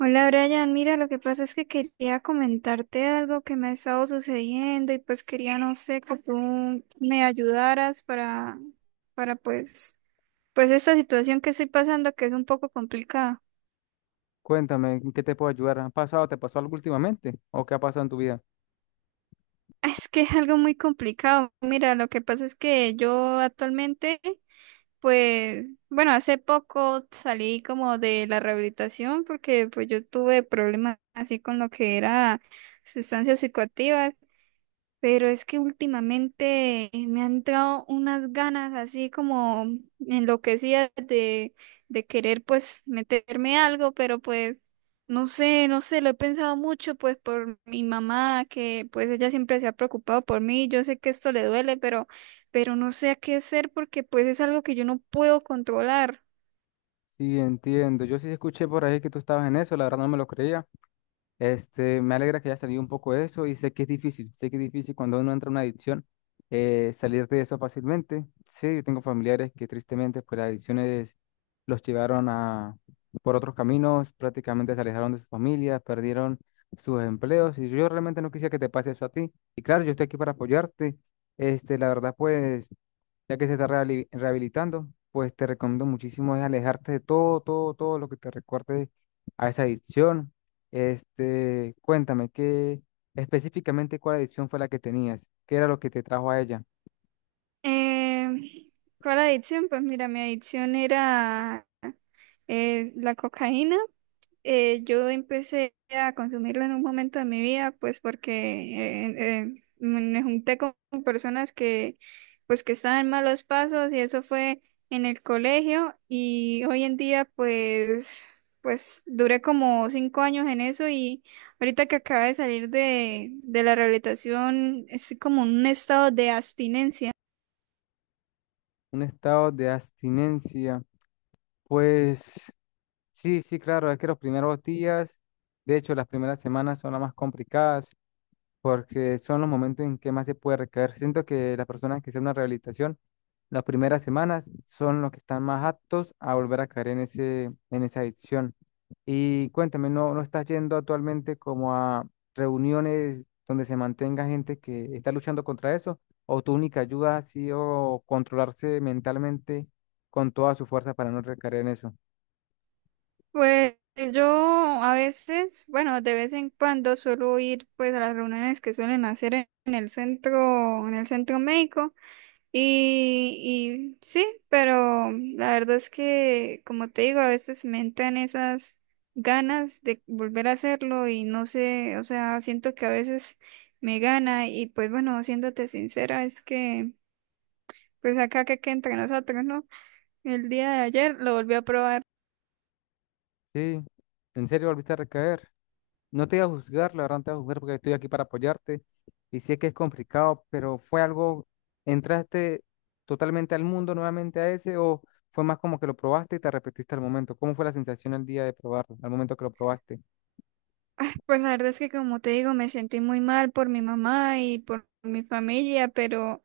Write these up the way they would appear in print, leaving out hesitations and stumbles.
Hola, Brian, mira, lo que pasa es que quería comentarte algo que me ha estado sucediendo y pues quería, no sé, que tú me ayudaras para esta situación que estoy pasando, que es un poco complicada. Cuéntame, ¿en qué te puedo ayudar? ¿Ha pasado, te pasó algo últimamente? ¿O qué ha pasado en tu vida? Es que es algo muy complicado. Mira, lo que pasa es que yo actualmente, pues, bueno, hace poco salí como de la rehabilitación porque pues yo tuve problemas así con lo que era sustancias psicoactivas. Pero es que últimamente me han dado unas ganas así como enloquecidas de querer pues meterme algo, pero pues no sé, lo he pensado mucho pues por mi mamá, que pues ella siempre se ha preocupado por mí. Yo sé que esto le duele, pero no sé a qué hacer porque pues es algo que yo no puedo controlar. Sí, entiendo. Yo sí escuché por ahí que tú estabas en eso, la verdad no me lo creía. Me alegra que haya salido un poco de eso y sé que es difícil, sé que es difícil cuando uno entra en una adicción salir de eso fácilmente. Sí, yo tengo familiares que tristemente pues las adicciones los llevaron a por otros caminos, prácticamente se alejaron de sus familias, perdieron sus empleos y yo realmente no quisiera que te pase eso a ti. Y claro, yo estoy aquí para apoyarte. La verdad pues ya que se está rehabilitando, pues te recomiendo muchísimo es alejarte de todo, todo, todo lo que te recuerde a esa adicción. Cuéntame, ¿qué específicamente cuál adicción fue la que tenías? ¿Qué era lo que te trajo a ella? Eh, ¿Cuál adicción? Pues mira, mi adicción era la cocaína. Yo empecé a consumirlo en un momento de mi vida, pues porque me junté con personas que, pues que estaban en malos pasos, y eso fue en el colegio. Y hoy en día, pues, pues duré como 5 años en eso. Y ahorita que acabo de salir de la rehabilitación, es como un estado de abstinencia. Un estado de abstinencia. Pues sí, sí, claro, es que los primeros días, de hecho, las primeras semanas son las más complicadas porque son los momentos en que más se puede recaer. Siento que las personas que hacen una rehabilitación, las primeras semanas son los que están más aptos a volver a caer en en esa adicción. Y cuéntame, no estás yendo actualmente como a reuniones donde se mantenga gente que está luchando contra eso? ¿O tu única ayuda ha sido controlarse mentalmente con toda su fuerza para no recaer en eso? Pues yo a veces, bueno, de vez en cuando suelo ir pues a las reuniones que suelen hacer en el centro, en el centro médico, y sí, pero la verdad es que, como te digo, a veces me entran esas ganas de volver a hacerlo y no sé, o sea, siento que a veces me gana. Y pues bueno, siéndote sincera, es que pues acá que entre nosotros, ¿no? El día de ayer lo volví a probar. Sí, ¿en serio volviste a recaer? No te voy a juzgar, la verdad no te voy a juzgar porque estoy aquí para apoyarte y sé que es complicado, pero fue algo, ¿entraste totalmente al mundo nuevamente a ese o fue más como que lo probaste y te arrepentiste al momento? ¿Cómo fue la sensación el día de probarlo, al momento que lo probaste? Ah, pues la verdad es que, como te digo, me sentí muy mal por mi mamá y por mi familia,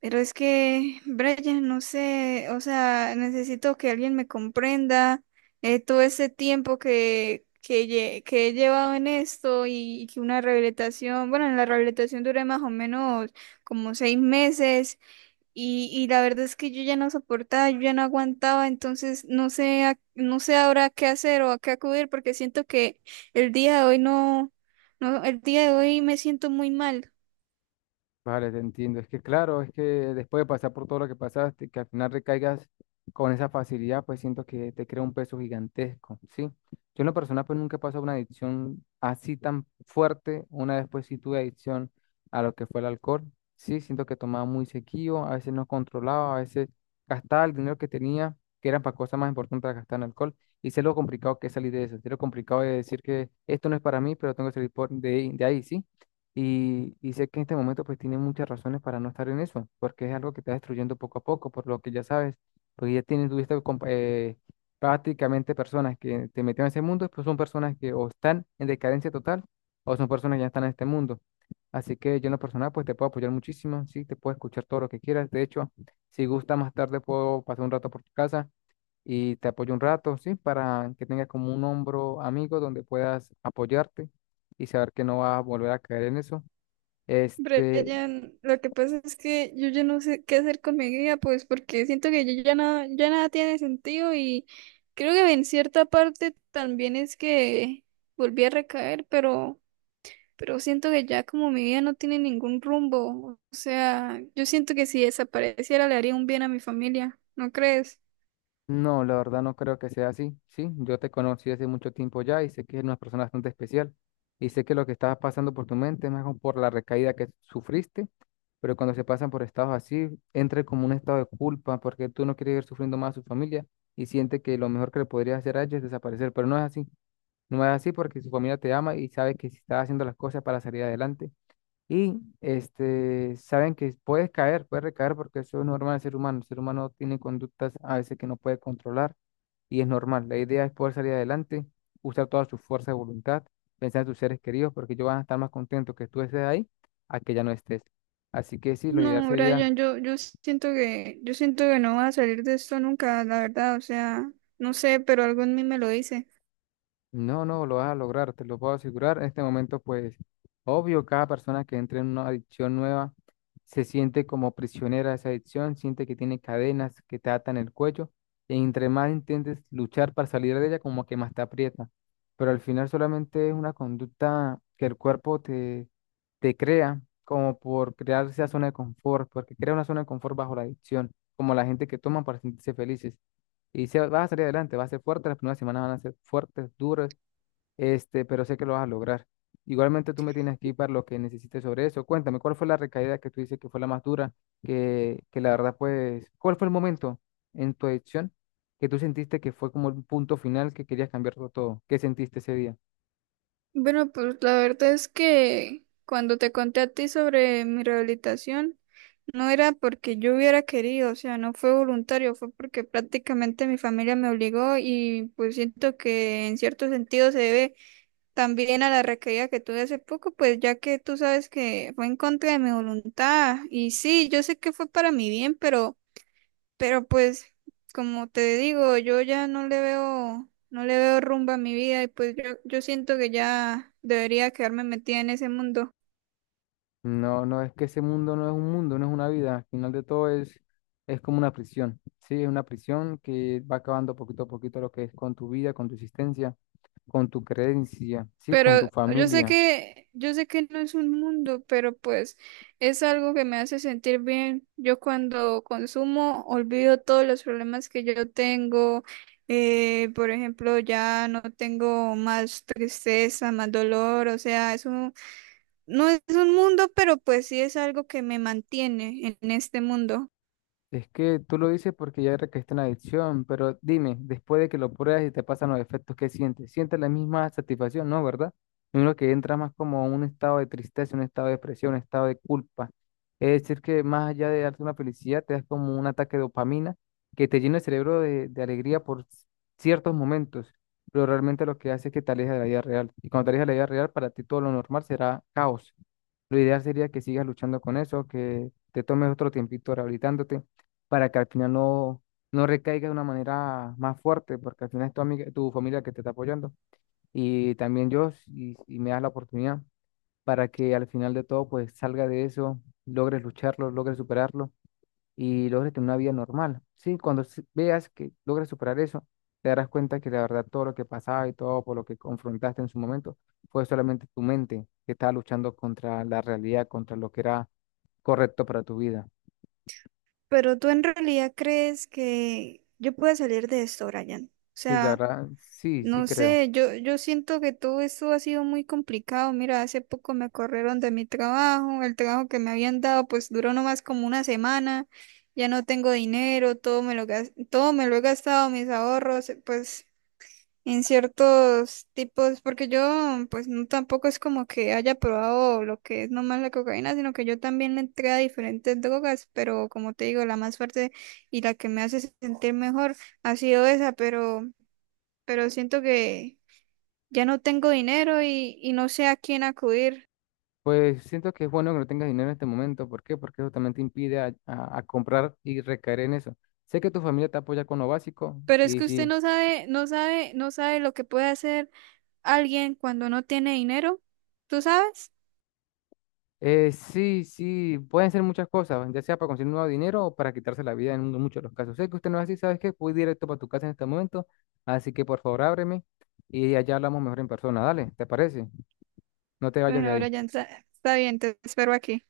pero es que, Brian, no sé, o sea, necesito que alguien me comprenda todo ese tiempo que he llevado en esto. Y, y que una rehabilitación, bueno, en la rehabilitación duré más o menos como 6 meses. Y, y la verdad es que yo ya no soportaba, yo ya no aguantaba, entonces no sé, no sé ahora qué hacer o a qué acudir, porque siento que el día de hoy no, no, el día de hoy me siento muy mal. Vale, te entiendo. Es que claro, es que después de pasar por todo lo que pasaste, que al final recaigas con esa facilidad, pues siento que te crea un peso gigantesco, ¿sí? Yo en lo personal pues nunca he pasado una adicción así tan fuerte. Una vez pues sí tuve adicción a lo que fue el alcohol, ¿sí? Siento que tomaba muy seguido, a veces no controlaba, a veces gastaba el dinero que tenía, que era para cosas más importantes de gastar en alcohol. Y sé lo complicado que es salir de eso, sé lo complicado de decir que esto no es para mí, pero tengo que salir de ahí, ¿sí? Y sé que en este momento pues tiene muchas razones para no estar en eso, porque es algo que está destruyendo poco a poco, por lo que ya sabes, porque ya tienes, tuviste prácticamente personas que te metieron en ese mundo, pues son personas que o están en decadencia total o son personas que ya están en este mundo. Así que yo en lo personal pues te puedo apoyar muchísimo, sí, te puedo escuchar todo lo que quieras. De hecho, si gusta más tarde puedo pasar un rato por tu casa y te apoyo un rato, sí, para que tengas como un hombro amigo donde puedas apoyarte y saber que no vas a volver a caer en eso. Este, Brian, lo que pasa es que yo ya no sé qué hacer con mi vida, pues porque siento que yo ya nada tiene sentido. Y creo que en cierta parte también es que volví a recaer, pero siento que ya como mi vida no tiene ningún rumbo. O sea, yo siento que si desapareciera le haría un bien a mi familia, ¿no crees? no, la verdad no creo que sea así, ¿sí? Yo te conocí hace mucho tiempo ya y sé que eres una persona bastante especial y sé que lo que estaba pasando por tu mente es más como por la recaída que sufriste, pero cuando se pasan por estados así, entra como un estado de culpa porque tú no quieres ir sufriendo más a su familia y siente que lo mejor que le podrías hacer a ella es desaparecer, pero no es así, no es así porque su familia te ama y sabe que si estás haciendo las cosas para salir adelante. Saben que puedes caer, puedes recaer porque eso es normal del ser humano. El ser humano tiene conductas a veces que no puede controlar y es normal. La idea es poder salir adelante, usar toda su fuerza de voluntad, pensar en tus seres queridos porque ellos van a estar más contentos que tú estés ahí a que ya no estés. Así que sí, lo ideal No, sería Brian, yo, yo siento que no vas a salir de esto nunca, la verdad, o sea, no sé, pero algo en mí me lo dice. no, no, lo vas a lograr, te lo puedo asegurar. En este momento, pues, obvio, cada persona que entra en una adicción nueva se siente como prisionera de esa adicción, siente que tiene cadenas que te atan el cuello, y entre más intentes luchar para salir de ella, como que más te aprieta. Pero al final solamente es una conducta que el cuerpo te crea, como por crear esa zona de confort, porque crea una zona de confort bajo la adicción, como la gente que toma para sentirse felices. Vas a salir adelante, vas a ser fuerte, las primeras semanas van a ser fuertes, duras, pero sé que lo vas a lograr. Igualmente tú me tienes aquí para lo que necesites sobre eso. Cuéntame, ¿cuál fue la recaída que tú dices que fue la más dura? Que la verdad, pues, ¿cuál fue el momento en tu adicción que tú sentiste que fue como el punto final que querías cambiarlo todo? ¿Qué sentiste ese día? Bueno, pues la verdad es que cuando te conté a ti sobre mi rehabilitación, no era porque yo hubiera querido, o sea, no fue voluntario, fue porque prácticamente mi familia me obligó. Y pues siento que en cierto sentido se debe también a la recaída que tuve hace poco, pues ya que tú sabes que fue en contra de mi voluntad. Y sí, yo sé que fue para mi bien, pero pues, como te digo, yo ya no le veo, no le veo rumbo a mi vida. Y pues yo siento que ya debería quedarme metida en ese mundo. No, no, es que ese mundo no es un mundo, no es una vida. Al final de todo es como una prisión, ¿sí? Es una prisión que va acabando poquito a poquito lo que es con tu vida, con tu existencia, con tu creencia, ¿sí? Con tu Pero familia. Yo sé que no es un mundo, pero pues es algo que me hace sentir bien. Yo cuando consumo olvido todos los problemas que yo tengo. Por ejemplo, ya no tengo más tristeza, más dolor. O sea, es un, no es un mundo, pero pues sí es algo que me mantiene en este mundo. Es que tú lo dices porque ya recaíste en la adicción, pero dime, después de que lo pruebas y te pasan los efectos, ¿qué sientes? ¿Sientes la misma satisfacción? No, ¿verdad? Uno que entra más como un estado de tristeza, un estado de depresión, un estado de culpa. Es decir, que más allá de darte una felicidad, te das como un ataque de dopamina que te llena el cerebro de alegría por ciertos momentos, pero realmente lo que hace es que te aleja de la vida real. Y cuando te alejas de la vida real, para ti todo lo normal será caos. Lo ideal sería que sigas luchando con eso, que te tomes otro tiempito rehabilitándote para que al final no recaiga de una manera más fuerte, porque al final es tu amiga, tu familia que te está apoyando. Y también yo, si me das la oportunidad, para que al final de todo, pues salga de eso, logres lucharlo, logres superarlo y logres tener una vida normal. Sí, cuando veas que logres superar eso, te darás cuenta que la verdad todo lo que pasaba y todo por lo que confrontaste en su momento fue solamente tu mente que estaba luchando contra la realidad, contra lo que era correcto para tu vida. Pero tú en realidad crees que yo pueda salir de esto, Brian. O Sí, la sea. verdad, sí, sí No creo. sé, yo siento que todo esto ha sido muy complicado. Mira, hace poco me corrieron de mi trabajo, el trabajo que me habían dado pues duró nomás como una semana, ya no tengo dinero, todo me lo todo me lo he gastado, mis ahorros, pues en ciertos tipos, porque yo pues no, tampoco es como que haya probado lo que es nomás la cocaína, sino que yo también le entré a diferentes drogas. Pero como te digo, la más fuerte y la que me hace sentir mejor ha sido esa, pero siento que ya no tengo dinero y no sé a quién acudir. Pues siento que es bueno que no tengas dinero en este momento. ¿Por qué? Porque eso también te impide a comprar y recaer en eso. Sé que tu familia te apoya con lo básico Pero es y que usted sí, no sabe, no sabe lo que puede hacer alguien cuando no tiene dinero, ¿tú sabes? Sí, sí, pueden ser muchas cosas, ya sea para conseguir nuevo dinero o para quitarse la vida en muchos de los casos. Sé que usted no es así, ¿sabes qué? Voy directo para tu casa en este momento, así que por favor ábreme y allá hablamos mejor en persona. Dale, ¿te parece? No te vayas Bueno, de ahora ya ahí. Está bien, te espero aquí.